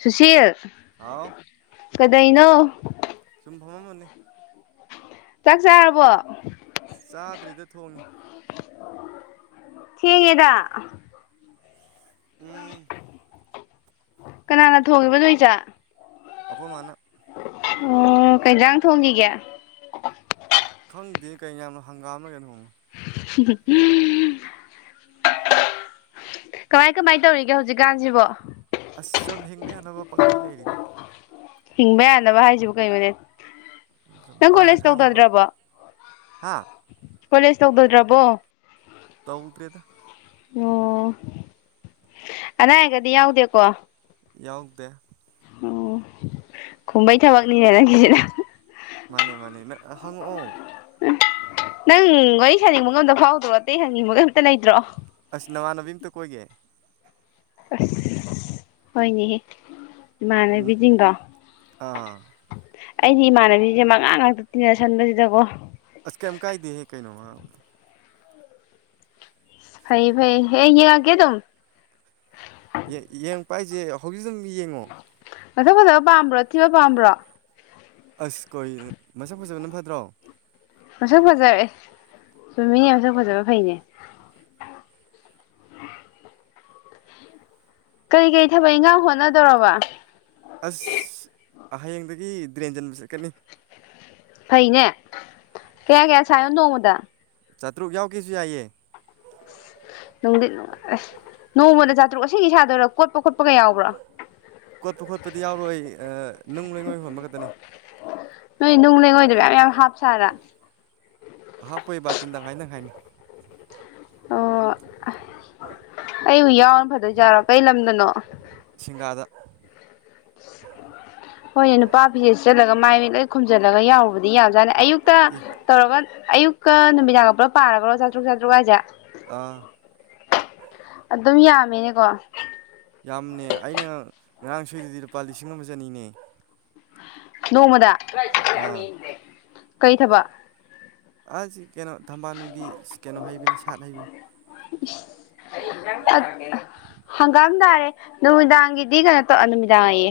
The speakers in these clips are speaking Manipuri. ꯁꯨꯁꯤꯜ ꯍꯥꯎ ꯀꯗꯥꯏꯩꯅꯣ ꯐꯃ ꯃꯅꯦ ꯆꯥꯛ ꯆꯥꯔꯕꯣ ꯆꯥꯗ꯭ꯔꯤꯗ ꯊꯣꯡꯉꯤ ꯊ ꯌꯦꯗ ꯎꯝ ꯀꯅꯥꯅ ꯊꯣꯡꯉꯤꯕꯅꯣ ꯏꯆꯥ ꯑꯣꯈꯣ ꯃꯥꯅ ꯎꯝ ꯀꯩꯖꯥꯡ ꯊꯣꯡꯉꯤꯒꯦ ꯈꯪꯗꯤ ꯀꯩꯅ ꯌꯥꯝꯅ ꯍꯪꯒꯥꯝꯒꯅꯣꯣꯡꯉ ꯀꯃꯥꯏ ꯀꯃꯥꯏ ꯇꯧꯔꯤꯒꯦ ꯍꯧꯖꯤꯛꯀꯥꯟꯁꯤꯕꯣ ꯑꯁ ꯁꯨꯝ ꯍꯤꯡꯕ ꯌꯥꯅꯕ ꯄꯪꯂꯩ ꯂꯩꯔꯤꯗ ꯍꯤꯡꯕ ꯌꯥꯅꯕ ꯍꯥꯏꯁꯤꯕꯨ ꯀꯩꯅꯣꯅꯦ ꯁꯨꯝ ꯅꯪ ꯀꯣꯂꯦꯖ ꯇꯧꯗꯗ꯭ꯔꯕꯣ ꯍꯥꯥ ꯀꯣꯂꯦꯖ ꯇꯧꯕꯗꯗ꯭ꯔꯕꯣ ꯇꯧꯗ꯭ꯔꯦꯗ ꯑꯣ ꯑꯅꯥ ꯑꯌꯦꯛꯒꯗꯤ ꯌꯥꯎꯗꯦꯀꯣ ꯌꯥꯎꯗꯦ ꯑꯣ ꯈꯨꯝꯕꯩ ꯊꯕꯛꯅꯤꯅꯦ ꯅꯪꯒꯤꯖꯤꯅ ꯃꯅꯦ ꯃꯅꯦ ꯅꯪ ꯍꯪꯉꯛꯑꯣ ꯅꯪ ꯋꯥꯔꯤ ꯁꯥꯅꯤꯡꯕꯒ ꯑꯝꯇ ꯐꯥꯎꯗ꯭ꯔꯣ ꯑꯇꯩ ꯍꯡꯅꯤꯡꯕꯒ ꯑꯝꯇ ꯂꯩꯇ꯭ꯔꯣ ꯑꯁ ꯅꯃꯥꯟꯅꯕꯤ ꯑꯝꯇ ꯀꯈꯣꯏꯒꯦ ꯑꯁ ꯍꯣꯏꯅꯦꯍꯦ ꯏꯃꯥꯟꯅꯕꯤ ꯖꯤꯡꯗꯣ ꯑꯥ ꯑꯩꯗꯤ ꯏꯃꯥꯟꯅꯕꯤꯁꯦ ꯃꯉꯥ ꯉꯥꯛꯇ ꯇꯤꯟꯅꯁꯟꯕꯁꯤꯗꯀꯣ ꯑꯁ ꯀꯦꯝ ꯀꯥꯏꯗꯦ ꯀꯩꯏꯅꯣ ꯃꯥ ꯐꯩ ꯐꯩꯌꯦ ꯌꯦꯡꯉꯛꯀꯦꯗꯨꯝ ꯌꯦꯡꯉꯛꯄ ꯍꯥꯏꯁꯦ ꯍꯧꯖꯤꯛ ꯑꯗꯨꯝ ꯌꯦꯡꯉꯣ ꯃꯁꯛ ꯐꯖꯕ ꯄꯥꯝꯕ꯭ꯔꯣ ꯊꯤꯕ ꯄꯥꯝꯕ꯭ꯔꯣ ꯑꯁ ꯀꯩꯅꯣ ꯃꯁꯛ ꯐꯖꯕꯅ ꯐꯠꯇ꯭ꯔꯣ ꯃꯁꯛ ꯐꯖꯔꯦ ꯆꯨꯝꯃꯤꯅꯦ ꯃꯁꯛ ꯐꯖꯕ ꯐꯩꯅꯦ ꯀꯔꯤ ꯀꯔꯤ ꯊꯕꯛ ꯏꯟꯈꯥꯡ ꯍꯣꯠꯅꯗꯧꯔꯕ ꯑꯁ ꯍꯌꯦꯡꯗꯒꯤ ꯇ꯭ꯔꯦꯟ ꯆꯟꯕ ꯆꯠꯀꯅꯤ ꯐꯩꯅꯦ ꯀꯌꯥ ꯀꯌꯥ ꯁꯥꯏꯅꯣ ꯅꯣꯡꯃꯗ ꯆꯥꯇ꯭ꯔꯨꯛ ꯌꯥꯎꯒꯦꯁꯨ ꯌꯥꯏꯌꯦ ꯑꯁ ꯅꯨꯡꯗꯤ ꯑꯁ ꯅꯣꯡꯃꯗ ꯆꯥꯇ꯭ꯔꯨꯛ ꯑꯁꯦꯡꯀꯤ ꯁꯥꯗꯣꯏꯔꯥ ꯀꯣꯠꯄ ꯈꯣꯠꯄꯒ ꯌꯥꯎꯕ꯭ꯔꯣ ꯀꯣꯠꯄ ꯈꯣꯠꯄꯗꯤ ꯌꯥꯎꯔꯣꯏ ꯅꯨꯡ ꯂꯩꯉꯣꯏ ꯍꯣꯟꯕ ꯈꯛꯇꯅꯤ ꯅꯣꯏ ꯅꯨꯡ ꯂꯩꯉꯣꯏꯗꯨ ꯃꯌꯥꯝ ꯃꯌꯥꯝ ꯍꯥꯞ ꯆꯥꯠꯂ ꯍꯥꯞꯄꯣꯏ ꯕꯥꯇꯤꯟ ꯇꯪꯈꯥꯏ ꯇꯣꯈꯥꯏ ꯅꯤ ꯑꯣ ꯑꯩꯕꯨ ꯌꯥꯎꯅ ꯐꯗꯣꯏꯖꯥꯔꯣ ꯀꯩ ꯂꯝꯗꯅꯣ ꯁꯤꯡꯒꯥꯗ ꯍꯣꯏꯅꯦ ꯅꯨꯄꯥ ꯐꯤꯁꯦꯠ ꯆꯜꯂꯒ ꯃꯥꯏ ꯃꯤꯠ ꯂꯣꯏ ꯈꯨꯝꯖꯤꯜꯂꯒ ꯌꯥꯎꯔꯨꯕꯗꯤ ꯌꯥꯕꯖꯥꯠꯅꯤ ꯑꯌꯨꯛꯇ ꯇꯧꯔꯒ ꯑꯌꯨꯛꯀ ꯅꯨꯃꯤꯗꯥꯡꯒ ꯄꯨꯂꯞ ꯄꯥꯔꯒꯔꯣ ꯆꯥꯇ꯭ꯔꯨꯛ ꯆꯥꯇ꯭ꯔꯨꯛ ꯍꯥꯏꯖꯦ ꯑꯥ ꯑꯗꯨꯝ ꯌꯥꯝꯃꯤꯅꯦꯀꯣ ꯌꯥꯝꯅꯦ ꯑꯩꯅ ꯉꯔꯥꯡ ꯁꯨꯏꯗꯨꯗꯤ ꯂꯨꯄꯥ ꯂꯤꯁꯤꯡ ꯑꯃ ꯆꯅꯤꯅꯦ ꯅꯣꯡꯃꯗ ꯑꯥ ꯀꯩ ꯊꯕꯛ ꯑꯁꯤ ꯀꯩꯅꯣ ꯊꯝꯕꯥꯅꯨꯒꯤ ꯀꯩꯅꯣ ꯍꯩꯕꯅꯤ ꯁꯥꯠ ꯍꯩꯕꯅꯤ ꯍꯪꯒꯥꯝ ꯇꯥꯔꯦ ꯅꯨꯃꯤꯗꯥꯡꯒꯤꯗꯤ ꯀꯩꯅꯣ ꯇꯧ ꯅꯨꯃꯤꯗꯥꯡ ꯑꯌꯦ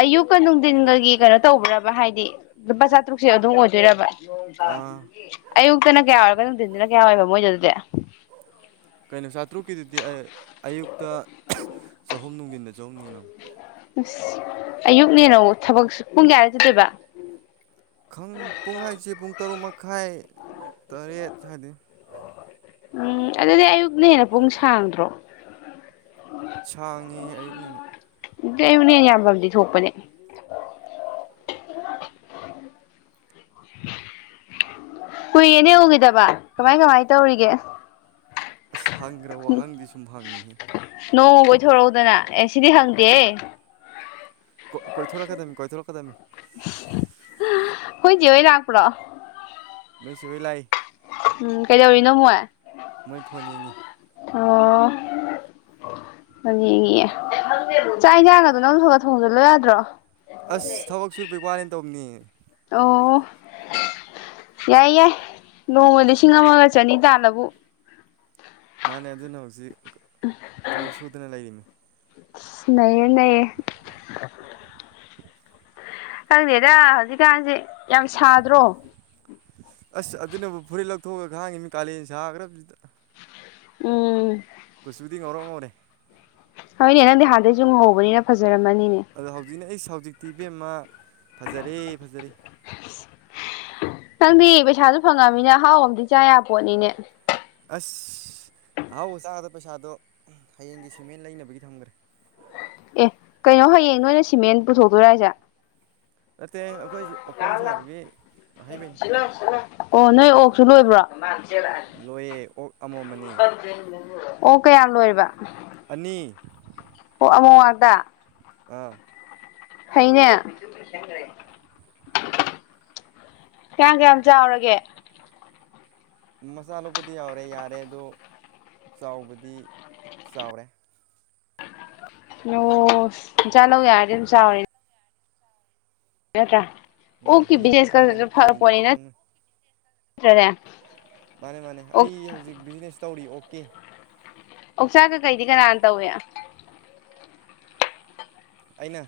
ꯑꯌꯨꯛꯀ ꯅꯨꯡꯊꯤꯟꯒꯒꯤ ꯀꯩꯅꯣ ꯇꯧꯕ꯭ꯔꯕ ꯍꯥꯏꯗꯤ ꯂꯨꯄꯥ ꯆꯥꯇꯔꯨꯛꯁꯦ ꯑꯗꯨꯝ ꯑꯣꯏꯗꯣꯏꯔꯕ ꯑꯥ ꯑꯌꯨꯛ ꯇꯅ ꯀꯌꯥ ꯑꯣꯏꯔꯒ ꯅꯨꯡꯊꯤꯟꯗꯅ ꯀꯌꯥ ꯑꯣꯏꯕ ꯃꯣꯏꯗꯨ ꯑꯗꯨꯗꯤ ꯅ ꯆꯥꯇꯔꯨꯛꯀꯤꯗꯗꯨꯗꯤ ꯑꯩ ꯑꯌꯨꯛꯇ ꯆꯍꯨꯝ ꯅꯨꯡꯊꯤꯟꯗ ꯗꯣ ꯍꯪꯉꯤꯅꯤ ꯑꯌꯨꯛꯅꯦꯅꯣ ꯊꯕꯛ ꯄꯨꯡ ꯀꯌꯥꯗ ꯆꯠꯇꯣꯏꯕ ꯈꯪ ꯄꯨꯡ ꯍꯥꯏꯁꯦ ꯄꯨꯡ ꯇꯔꯨꯛ ꯃꯈꯥꯏ ꯇꯔꯦꯠ ꯁꯥꯏꯗꯤ ꯎꯝ ꯑꯗꯨꯗꯤ ꯑꯌꯨꯛꯅꯦꯅ ꯄꯨꯡ ꯁꯥꯟꯗ꯭ꯔꯣ꯫ ꯁꯥꯡꯉꯤ ꯑꯌꯨꯛꯅꯤꯅ ꯗꯨ ꯑꯩꯉꯣꯟꯗꯥ ꯍꯦꯟꯅ ꯌꯥꯝꯕꯗꯤ ꯊꯣꯛꯄꯅꯦ ꯀꯨꯏꯔꯦꯅꯦ ꯎꯈꯤꯗꯕ ꯀꯃꯥꯏ ꯀꯃꯥꯏ ꯇꯧꯔꯤꯒꯦ ꯑ ꯍꯪꯈ꯭ꯔ ꯋꯥꯍꯪꯗꯤ ꯁꯨꯝ ꯍꯪꯉꯤꯍꯦ ꯊꯣꯔꯧꯗꯅ ꯑꯦ ꯁꯤꯗꯤ ꯍꯪꯗꯦꯍꯦ ꯀ ꯀꯣꯏꯊꯣꯔꯀꯗꯃꯤ ꯀꯣꯏꯊꯣꯔꯀꯗꯃꯤ ꯍꯣꯏ ꯅꯦ ꯍꯣꯏ ꯂꯥꯛꯄ꯭ꯔꯣ ꯅꯣꯏꯁꯤ ꯍꯣꯏ ꯂꯥꯏ ꯎꯝ ꯀꯩꯗꯧꯔꯤꯅꯣ ꯃꯣꯏ ꯃꯣꯏ ꯐꯣꯟ ꯌꯦꯡꯉꯤ ꯑꯣ [unintelligible] ꯌꯦꯡꯉꯤ ꯆꯥꯛ ꯏꯟꯁꯥꯡꯒꯗꯣ ꯅꯪ ꯈ-ꯈ ꯊꯣꯡꯖꯜꯂꯣ ꯌꯥꯗ꯭ꯔꯣ ꯑꯁ ꯊꯕꯛ ꯁꯨꯔꯄꯩ ꯋꯥꯔꯦꯅ ꯇꯧꯅꯤ ꯑꯣ ꯌꯥꯏ ꯌꯥꯏ ꯅꯣꯡꯃ ꯂꯤꯁꯤꯡ ꯑꯃꯒ ꯆꯅꯤ ꯇꯥꯜꯂꯕꯨ ꯃꯥꯅꯦ ꯑꯗꯨꯅ ꯍꯧꯖꯤꯛ ꯊꯕꯛ ꯁꯨꯗꯅ ꯂꯩꯔꯤꯅꯤ ꯅꯌꯦ ꯅꯌꯦ ꯈꯪꯗꯦꯗ ꯍꯧꯖꯤꯛꯀꯥꯟꯁꯦ ꯌꯥꯝ ꯁꯥꯗ꯭ꯔꯣ ꯑꯁ ꯑꯗꯨꯅꯕꯨ ꯐꯨꯔꯤꯠ ꯂꯧꯊꯣꯛꯑꯒ ꯈꯥꯡꯉꯤꯃꯤ ꯀꯥꯂꯦꯟ ꯁꯥꯈ꯭ꯔꯕꯗꯨꯗ ꯎꯝ ꯀꯨꯆꯨꯗꯤ ꯉꯧꯔꯣꯛ ꯉꯧꯔꯦ ꯍꯣꯏꯅꯦ ꯅꯪꯗꯤ ꯍꯥꯟꯗꯩꯁꯨ ꯉꯍꯧꯕꯅꯤꯅ ꯐꯖꯔꯝꯃ ꯑꯗ ꯍꯧꯖꯤꯅꯦ ꯑꯩꯁ ꯍꯧꯖꯤꯛꯇꯤ ꯏꯕꯦꯝꯃ ꯐꯖꯔꯦ ꯐꯖꯔꯦ ꯅꯪꯗꯤ ꯄꯩꯁꯥꯁꯨ ꯐꯪꯉꯃꯤꯅ ꯑꯍꯥꯎꯕꯝꯗꯤ ꯆꯥ ꯌꯥꯕ ꯄꯣꯠꯅꯤꯅꯦ ꯑꯁ ꯑꯍꯥꯎꯕ ꯆꯥꯒꯗ ꯄꯩꯁꯥꯗꯣ ꯍꯌꯦꯡꯒꯤ ꯁꯤꯃꯦꯟ ꯂꯩꯅꯕꯒꯤ ꯊꯝꯈ꯭ꯔꯦ ꯑꯦ ꯀꯩꯅꯣ ꯍꯌꯦꯡ ꯅꯣꯏꯅ ꯁꯤꯃꯦꯟ ꯄꯨꯊꯣꯛꯇꯣꯏꯔꯥ ꯍꯥꯏꯁꯦ ꯅꯇꯦ ꯑꯣ ꯅꯣꯏ ꯑꯣꯛꯁꯨ ꯂꯣꯏꯕ꯭ꯔꯣ [unintelligible] ꯂꯣꯏꯌꯦ ꯑꯣꯛ ꯑꯃꯣꯝꯃꯅꯤ ꯑꯣ ꯀꯌꯥꯝ ꯂꯣꯏꯔꯤꯕ ꯑꯅꯤ ꯗꯥ ꯍꯥꯎ ꯐꯩꯅꯦ ꯀꯌꯥꯝ ꯀꯌꯥꯝ ꯆꯥꯎꯔꯒꯦ ꯃꯆꯥ ꯂꯣꯛꯄꯗꯤ ꯌꯥꯎꯔꯦ ꯌꯥꯔꯦ ꯑꯗꯣ ꯆꯥꯎꯕꯗꯤ ꯆꯥꯎꯔꯦ ꯑꯣ ꯆꯥ ꯂꯧ ꯌꯥꯔꯗꯤ ꯑꯗꯨꯝ ꯆꯥꯎꯔꯦꯅꯦ ꯅꯠꯇ꯭ꯔ ꯃꯥꯅꯦ ꯌꯦꯡꯉ ꯈꯪꯒꯅꯤ ꯌꯦꯡꯗ꯭ꯔꯗꯤ ꯈꯪꯉꯣꯏ ꯇ꯭ꯔꯅꯦ ꯃꯥꯅꯦ ꯃꯥꯅꯦ ꯑꯩ ꯍꯧꯖꯤꯛ ꯕꯤꯖꯤꯅꯦꯁ ꯇꯧꯔꯤ ꯑꯣ ꯀꯤ ꯑꯣꯛꯆꯥꯛ ꯀꯀꯩꯗꯤ ꯀꯅꯥꯅ ꯇꯧꯋꯤ ꯑꯩꯅ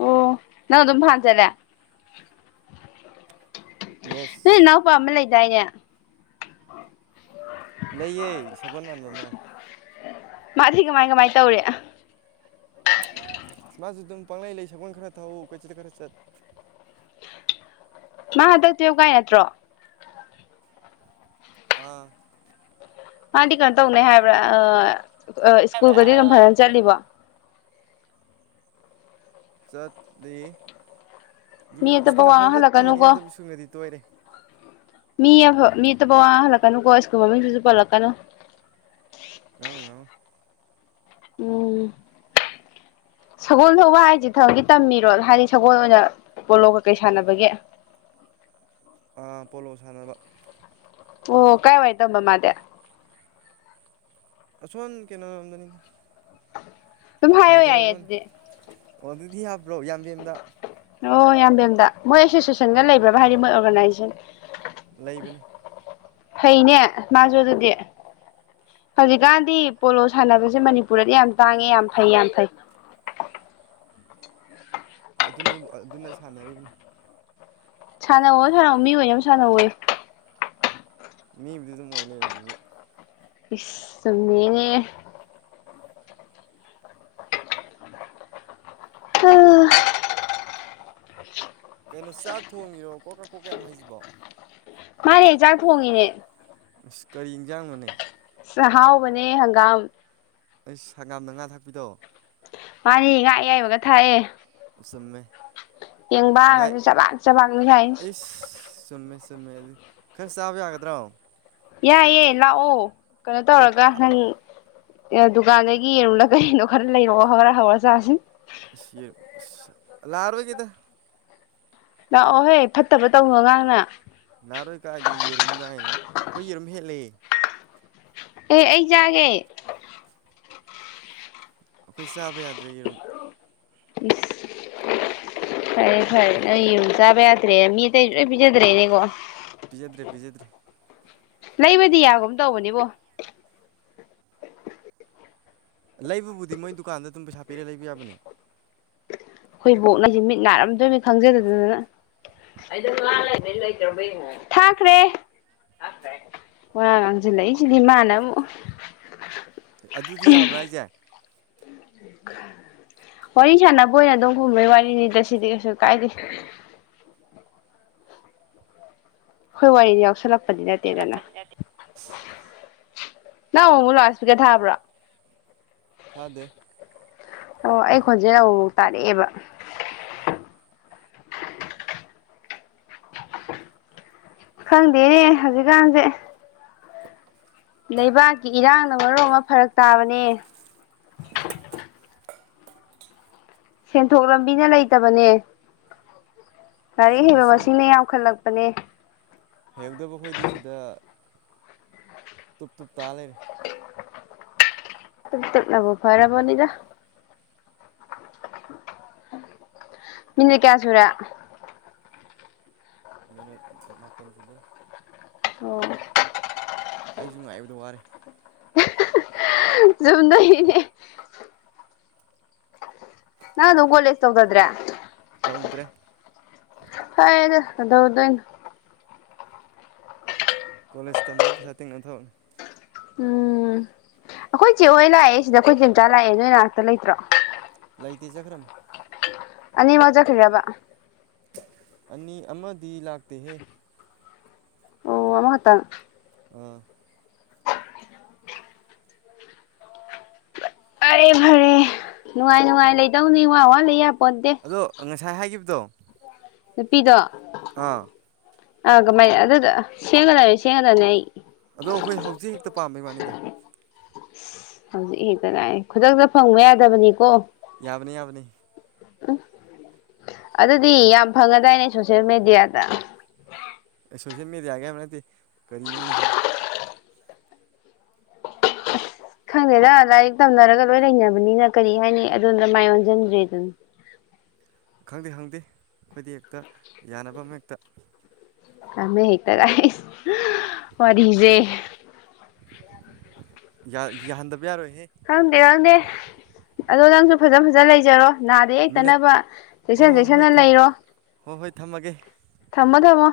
ꯑꯣ ꯅꯪ ꯑꯗꯨꯝ ꯐꯥꯟ ꯆꯠꯂꯦ ꯌꯦꯁ ꯅꯣꯢ ꯅꯅꯥꯎꯄꯥ ꯑꯃ ꯂꯩ ꯗꯥꯏꯅꯦ ꯂꯩꯌꯦ ꯁꯒꯣꯜ ꯃꯥꯟꯕ ꯑꯃ ꯃꯥꯗꯤ ꯀꯃꯥꯏ ꯀꯃꯥꯥꯏ ꯇꯧꯔꯤ ꯃꯥꯁꯨ ꯑꯗꯨꯝ ꯄꯥꯡꯂꯩ ꯂꯩ ꯁꯒꯣꯜ ꯈꯔ ꯊꯧ ꯀꯣꯏꯆꯠ ꯈꯔ ꯆꯠ ꯃꯥ ꯍꯟꯗꯛ ꯇꯨꯌꯦꯜꯐ ꯀꯥꯏ ꯅꯠꯇ꯭ꯔꯣ ꯑꯥ ꯃꯥꯗꯤ ꯀꯩꯅꯣ ꯇꯧꯅꯤ ꯍꯥꯏꯕ꯭ꯔꯥ ꯑ ꯁ꯭ꯀꯨꯜꯒꯗꯤ ꯑꯗꯨꯝ ꯐꯖꯅ ꯆꯠꯂꯤꯕꯣ ꯆꯠꯂꯤ ꯑꯗꯨꯝ ꯃꯤ ꯑꯇꯣꯞꯄ ꯁ꯭ꯀꯨꯜ ꯋꯥ ꯑꯐꯕ ꯇꯝꯕꯅꯤꯅ ꯉꯥꯡꯍꯜꯂꯛꯀꯅꯨꯀꯣ ꯑꯗꯨꯝ ꯁ꯭ꯀꯨꯜꯒꯗꯤ ꯇꯣꯏꯔꯦ ꯃꯤꯐ ꯃꯤꯇ ꯄꯕꯋꯥ ꯍꯜꯂꯛꯀꯅꯨꯀꯣ ꯁ꯭ꯀꯨꯜ ꯃꯃꯤꯡꯗꯨꯁꯨ ꯄꯜꯂꯛꯀꯅꯨ ꯉꯥꯡꯉꯨ ꯉꯥꯡꯉꯨ ꯎꯝ ꯁꯒꯣꯜ ꯊꯧꯕ ꯍꯥꯏꯁꯦ ꯊꯕꯛꯗꯤ ꯇꯝꯃꯤꯔꯣ ꯍꯥꯏꯗꯤ ꯁꯒꯣꯜ ꯑꯣꯏꯅ ꯄꯣꯂꯣ ꯀꯀꯩ ꯁꯥꯟꯅꯕꯒꯦ ꯑ ꯄꯣꯂꯣ ꯁꯥꯟꯅꯕ ꯑꯣ ꯀꯥꯏ ꯋꯥꯥꯏ ꯇ ꯑꯝꯕ ꯃꯥꯗ ꯑꯁꯋꯥꯟ ꯀꯩꯅ ꯑꯝꯗꯅꯤꯗ ꯑꯗꯨꯝ ꯍꯥꯏꯌꯣ ꯌꯥꯏꯌꯦ ꯐꯗꯔꯒꯣꯟ ꯑꯗꯨꯗꯤ ꯑꯣ ꯑꯗꯨꯗꯤ ꯍꯥꯞꯄ꯭ꯔꯣ ꯌꯥꯝꯕꯦꯝꯗ ꯑꯣ ꯌꯥꯝꯕꯦꯝꯗ ꯃꯣꯏ ꯑꯦꯁꯣꯁꯤꯌꯦꯁꯟꯗ ꯎꯝ ꯂꯩꯕ꯭ꯔꯕ ꯍꯥꯏꯗꯤꯣꯏ ꯅꯥꯏꯁ ꯂꯩꯕꯅꯤ ꯐꯩꯅꯦ ꯃꯥꯁꯨ ꯑꯗꯨꯗꯤ ꯍꯧꯖꯤꯛꯀꯥꯟꯗꯤ ꯄꯣꯂꯣ ꯁꯥꯟꯅꯕꯁꯦ ꯃꯅꯤꯄꯨꯔꯗꯗꯤ ꯌꯥꯝ ꯇꯥꯡꯉꯦ ꯌꯥꯝ ꯐꯩ ꯌꯥꯝ ꯐꯩ ꯑꯗꯨꯅ ꯑꯗꯨꯅ ꯁꯥꯟꯅꯔꯤꯕꯅꯤ ꯁꯥꯟꯅꯧ ꯁꯥꯟꯅꯕ ꯃꯤ ꯍ ꯑꯣꯏꯅ ꯌꯥꯝ ꯁꯥꯟꯅꯧꯋꯦ ꯃꯤꯕꯨꯗꯤ ꯑꯗꯨꯝ ꯑꯣꯏ ꯂꯩꯔꯁꯨꯕꯨ ꯏꯃꯦꯅꯦ ꯎꯝ ꯀꯩꯅꯣ ꯆꯥꯛ ꯊꯣꯡꯉꯤꯔꯣ ꯀꯣ ꯀ ꯀꯣ ꯀꯌꯥꯝ ꯍꯥꯏꯁꯤꯕꯣ ꯃꯥꯅꯦ ꯍ ꯆꯥꯛ ꯊꯣꯡꯉꯤꯅꯦ ꯑꯁ ꯀꯔꯤ ꯌꯦꯟꯖꯥꯡꯅꯣꯅꯦ ꯑꯍꯥꯑꯣꯕꯅꯦ ꯍꯡꯒꯥꯝ ꯑꯩꯁ ꯁꯪꯒꯥꯝꯅ ꯉꯥ ꯊꯥꯛꯄꯤꯗꯣ ꯃꯥꯅꯤ ꯉꯥ ꯑꯌꯥꯏꯕꯒ ꯊꯥꯏꯑꯦ ꯆꯨꯝꯃꯦ ꯉꯥꯏ ꯄꯦꯪꯕꯥꯒꯁꯨ ꯆꯕꯥꯛ ꯆꯕꯥꯥꯛꯅꯤ ꯍꯥꯏꯁ ꯆꯨꯝꯃꯦꯗꯤ ꯈꯔ ꯆꯥꯕ ꯌꯥꯒꯗ꯭ꯔꯣ ꯌꯥꯏꯌꯦ ꯂꯥꯛꯑꯣ ꯀꯩꯅꯣ ꯑꯗꯣ ꯇꯧꯔꯒ ꯑ ꯅꯪ ꯗꯨꯀꯥꯟꯗꯒꯤ ꯌꯦꯡꯔꯨꯝꯗ ꯀꯩꯅꯣ ꯈꯔ ꯂꯩꯔꯛꯑꯣ ꯍꯧꯒꯔ ꯍꯧꯒꯔ ꯆꯥꯥꯁꯦ ꯂꯥꯛ ꯑꯔꯣꯏꯒꯦꯗꯥ ꯂꯥꯛꯑꯣꯍꯦ ꯐꯠꯇꯕ ꯇꯧꯅꯣ ꯉꯥꯡꯅ ꯅꯍꯥꯔꯣꯏ ꯀꯥꯏꯗ ꯌꯦꯔꯨꯝ ꯀꯥꯏꯅ ꯑꯩꯈꯣꯏ ꯌꯦꯔꯨꯝ ꯍꯦꯜꯂ ꯑꯦ ꯑꯩ ꯆꯥꯒꯦ ꯑꯩꯈꯣꯏ ꯆꯥꯕ ꯌꯥꯗ꯭ꯔꯦ ꯌꯦꯔꯨꯝꯝ ꯐꯔꯦ ꯐꯔꯦ ꯅꯣꯏ ꯌꯦꯔꯨꯝ ꯆꯕꯥꯌꯥ ꯠꯇ꯭ꯔꯦ ꯃꯤꯗꯤ ꯂꯣꯏ ꯄꯤꯖꯗ꯭ꯔꯦꯅꯦꯀꯣ ꯄꯤꯖꯗ꯭ꯔꯦ ꯄꯤꯖꯗ꯭ꯔꯦ ꯂꯩꯕꯗꯤ ꯌꯥꯒꯨꯝ ꯇꯧꯕꯅꯦꯕꯣ ꯂꯩꯕꯕꯨꯗꯤ ꯃꯣꯏ ꯗꯨꯀꯥꯟꯗ ꯑꯗꯨꯝ ꯄꯩꯁꯥ ꯄꯤꯔꯦ ꯂꯩꯕ ꯌꯥꯕꯅꯤ ꯑꯩꯈꯣꯏ ꯕꯣꯛꯅꯁꯤꯦ ꯃꯤꯠ ꯅꯥꯔꯝꯗꯣꯏꯅꯤ ꯈꯪꯖꯗꯗꯗꯅ ꯊꯥꯈ꯭ꯔꯦ ꯋꯥꯔꯥꯡ ꯉꯥꯡꯁꯤꯜꯂꯛꯏꯁꯤꯗꯤ ꯏ ꯃꯥꯅ ꯑꯃꯨꯛ ꯑꯗꯨꯗꯤ ꯌꯥꯕ꯭ꯔꯥ ꯍꯥꯏꯁꯦ ꯋꯥꯔꯤ ꯁꯥꯟꯅꯕ ꯑꯣꯏꯅ ꯑꯗꯨꯝ ꯈꯨꯝꯕꯩ ꯋꯥꯔꯤꯅꯤꯗ ꯁꯤꯗꯤ ꯀꯩꯁꯨ ꯀꯥꯏꯗꯦ ꯍꯣꯏ ꯋꯥꯔꯤ ꯌꯥꯎꯁꯂꯞ ꯄꯗꯤ ꯅꯦꯠꯇꯦꯗꯅ ꯁꯣꯜꯂꯛꯄꯗꯤ ꯅꯠꯇꯦ ꯅ ꯑꯣꯃꯨ ꯂ ꯑꯁ ꯄꯒꯦ ꯊꯥꯄ꯭ꯔ ꯊꯥꯗꯦ ꯑꯣ ꯑꯩ ꯈꯣꯟꯖꯦꯜ ꯑꯃꯐꯥꯎ ꯇꯥꯔꯛꯑꯦꯕ ꯈꯪꯗꯦꯅꯦ ꯍꯧꯖꯤꯛꯀꯥꯟꯁꯦ ꯂꯩꯕꯥꯛꯀꯤ ꯏꯔꯥꯡꯅ ꯃꯔꯣ ꯑꯃ ꯐꯔꯛ ꯇꯥꯕꯅꯦ ꯁꯦꯟꯊꯣꯛ ꯂꯝꯕꯤꯅ ꯂꯩꯇꯕꯅꯦ ꯂꯥꯏꯔꯤꯛ ꯆꯨꯝꯃꯤ ꯍꯕꯕꯥ ꯆꯨꯝꯃꯤ ꯁꯤꯅꯦ ꯌꯥꯜ ꯂꯄ ꯅꯤ ꯍꯩꯍꯧꯗꯕ ꯑꯩꯈꯣꯏꯗꯤ ꯁꯤꯗ ꯇꯨꯞ ꯇꯨꯞ ꯇꯥ ꯂꯩꯦꯔꯦ ꯎ ꯇꯨꯞ ꯇꯨꯞ ꯅꯕꯨ ꯐꯔꯕꯥꯅꯤꯗ ꯃꯤꯟꯅ ꯀꯦꯌꯥ ꯁꯨꯔ ꯃꯤꯅꯠ ꯃꯥꯄꯟ ꯆꯨꯗꯔ ꯑꯣ ꯑꯩꯁꯨ ꯉꯥꯏꯕꯗꯣ ꯋꯥꯔꯦ ꯆꯝꯗꯣꯏꯅꯤ ꯅꯦ ꯅꯥꯟꯒꯣꯂꯦꯁ ꯇꯧꯗꯗ꯭ꯔꯦ ꯇꯧꯗ꯭ꯔꯦ ꯍꯗ ꯑꯗꯨꯗꯗꯅ ꯀꯣꯂꯦꯖ ꯇꯃꯛ ꯄꯩꯁꯥꯇ ꯅꯊꯧ ꯎꯝ ꯑꯩꯈꯣꯏ ꯆꯦ ꯍꯣꯏ ꯂꯥꯛꯑꯦ ꯁꯤꯗ ꯑꯩꯈꯣꯏ ꯆ ꯃꯆꯥ ꯂꯥꯛꯑꯦ ꯅꯣꯏ ꯉꯍꯥꯛꯇ ꯂꯩꯇ꯭ꯔꯣ ꯂꯩꯇꯦ ꯆꯈ꯭ꯔꯝ ꯑꯅꯤ ꯃꯖꯥ ꯈꯔꯕ ꯑꯅꯤ ꯑꯃꯗꯤ ꯂꯥꯛꯇꯦꯍꯦ ꯑꯣ ꯑꯃꯃ ꯍꯥꯠꯇ ꯎꯥ ꯑꯔꯦ ꯐꯔꯦ ꯅꯨꯡꯉꯥꯏ ꯅꯨꯡꯉꯥꯏ ꯂꯩꯗꯧꯅꯤ ꯋꯥ ꯋꯥ ꯂꯩ ꯌꯥꯄꯣꯟꯇꯦ ꯑꯗꯣ ꯉꯁꯥꯏ ꯍꯥꯏꯈꯤꯕ ꯗꯣ ꯅꯨꯄꯤꯗꯣ ꯑꯥ ꯑꯒ ꯃꯥꯏ ꯑꯗꯨ ꯑꯗꯨ ꯁꯦꯡꯉꯗꯦ ꯁꯦꯉꯗꯅꯦꯦ ꯑꯩ ꯑꯗꯣ ꯑꯩꯈꯣꯏ ꯍꯧꯖꯤꯛ ꯍꯦꯛꯇ ꯄꯥꯝꯕꯩ ꯃꯥꯅꯤꯗ ꯍꯧꯖꯤꯛ ꯍꯦꯛꯇ ꯂꯥꯛꯑꯦ ꯈꯨꯗꯛꯇ ꯐꯪꯕ ꯌꯥꯗꯕꯅꯤꯀꯣ ꯌꯥꯕꯅꯤ ꯌꯥꯕꯅꯤ ꯎꯝ ꯑꯗꯨꯗꯤ ꯌꯥꯝ ꯐꯪꯉꯗꯥꯏꯅꯦ ꯁꯣꯁꯌꯦꯦꯜ ꯃꯦꯗꯤꯌꯥꯗ ꯁꯣꯁꯤꯜ ꯃꯗꯤꯌꯥ ꯀꯦꯅꯗꯤ ꯀꯔꯤꯅꯤ ꯍꯅꯤ ꯈꯪꯗꯦꯗ ꯂꯥꯏꯔꯤꯛ ꯇꯝꯅꯔꯒ ꯂꯣꯏ ꯂꯩꯅꯕꯅꯤꯅ ꯀꯔꯤ ꯍꯥꯏꯅꯤ ꯑꯗꯣꯗ ꯃꯥꯏ ꯑꯣꯟꯁꯤꯟꯗ꯭ꯔꯦ ꯑꯗꯨꯅ ꯈꯪꯗꯦ ꯈꯪꯗꯦ ꯑꯩꯈꯣꯏꯗ ꯍꯦꯛꯇ ꯌꯥꯅꯕ ꯑꯃ ꯍꯦꯛꯇ ꯀꯃꯦ ꯍ ꯇꯔ ꯃꯔꯤꯖꯦ ꯌꯥ ꯌꯥ ꯍꯟꯗ ꯄꯌꯥꯔ ꯑꯣꯏꯣꯏ ꯍꯗꯦ ꯋꯥꯗꯦ ꯑꯗꯣ ꯅꯪꯁꯨ ꯐꯖ ꯐꯖꯅ ꯂꯩꯖꯔꯣ ꯅꯥꯗ ꯃꯤꯅꯠ ꯌꯦꯛꯇꯅꯕ ꯑꯣ ꯆꯦꯛꯁꯤꯟ ꯍꯣꯏ ꯆꯦꯛꯁꯤꯟꯅ ꯊꯝ ꯂꯩꯔꯣ ꯍꯣꯏ ꯍꯣꯏ ꯊꯝꯃꯒꯦ ꯊꯃ ꯀꯃꯣ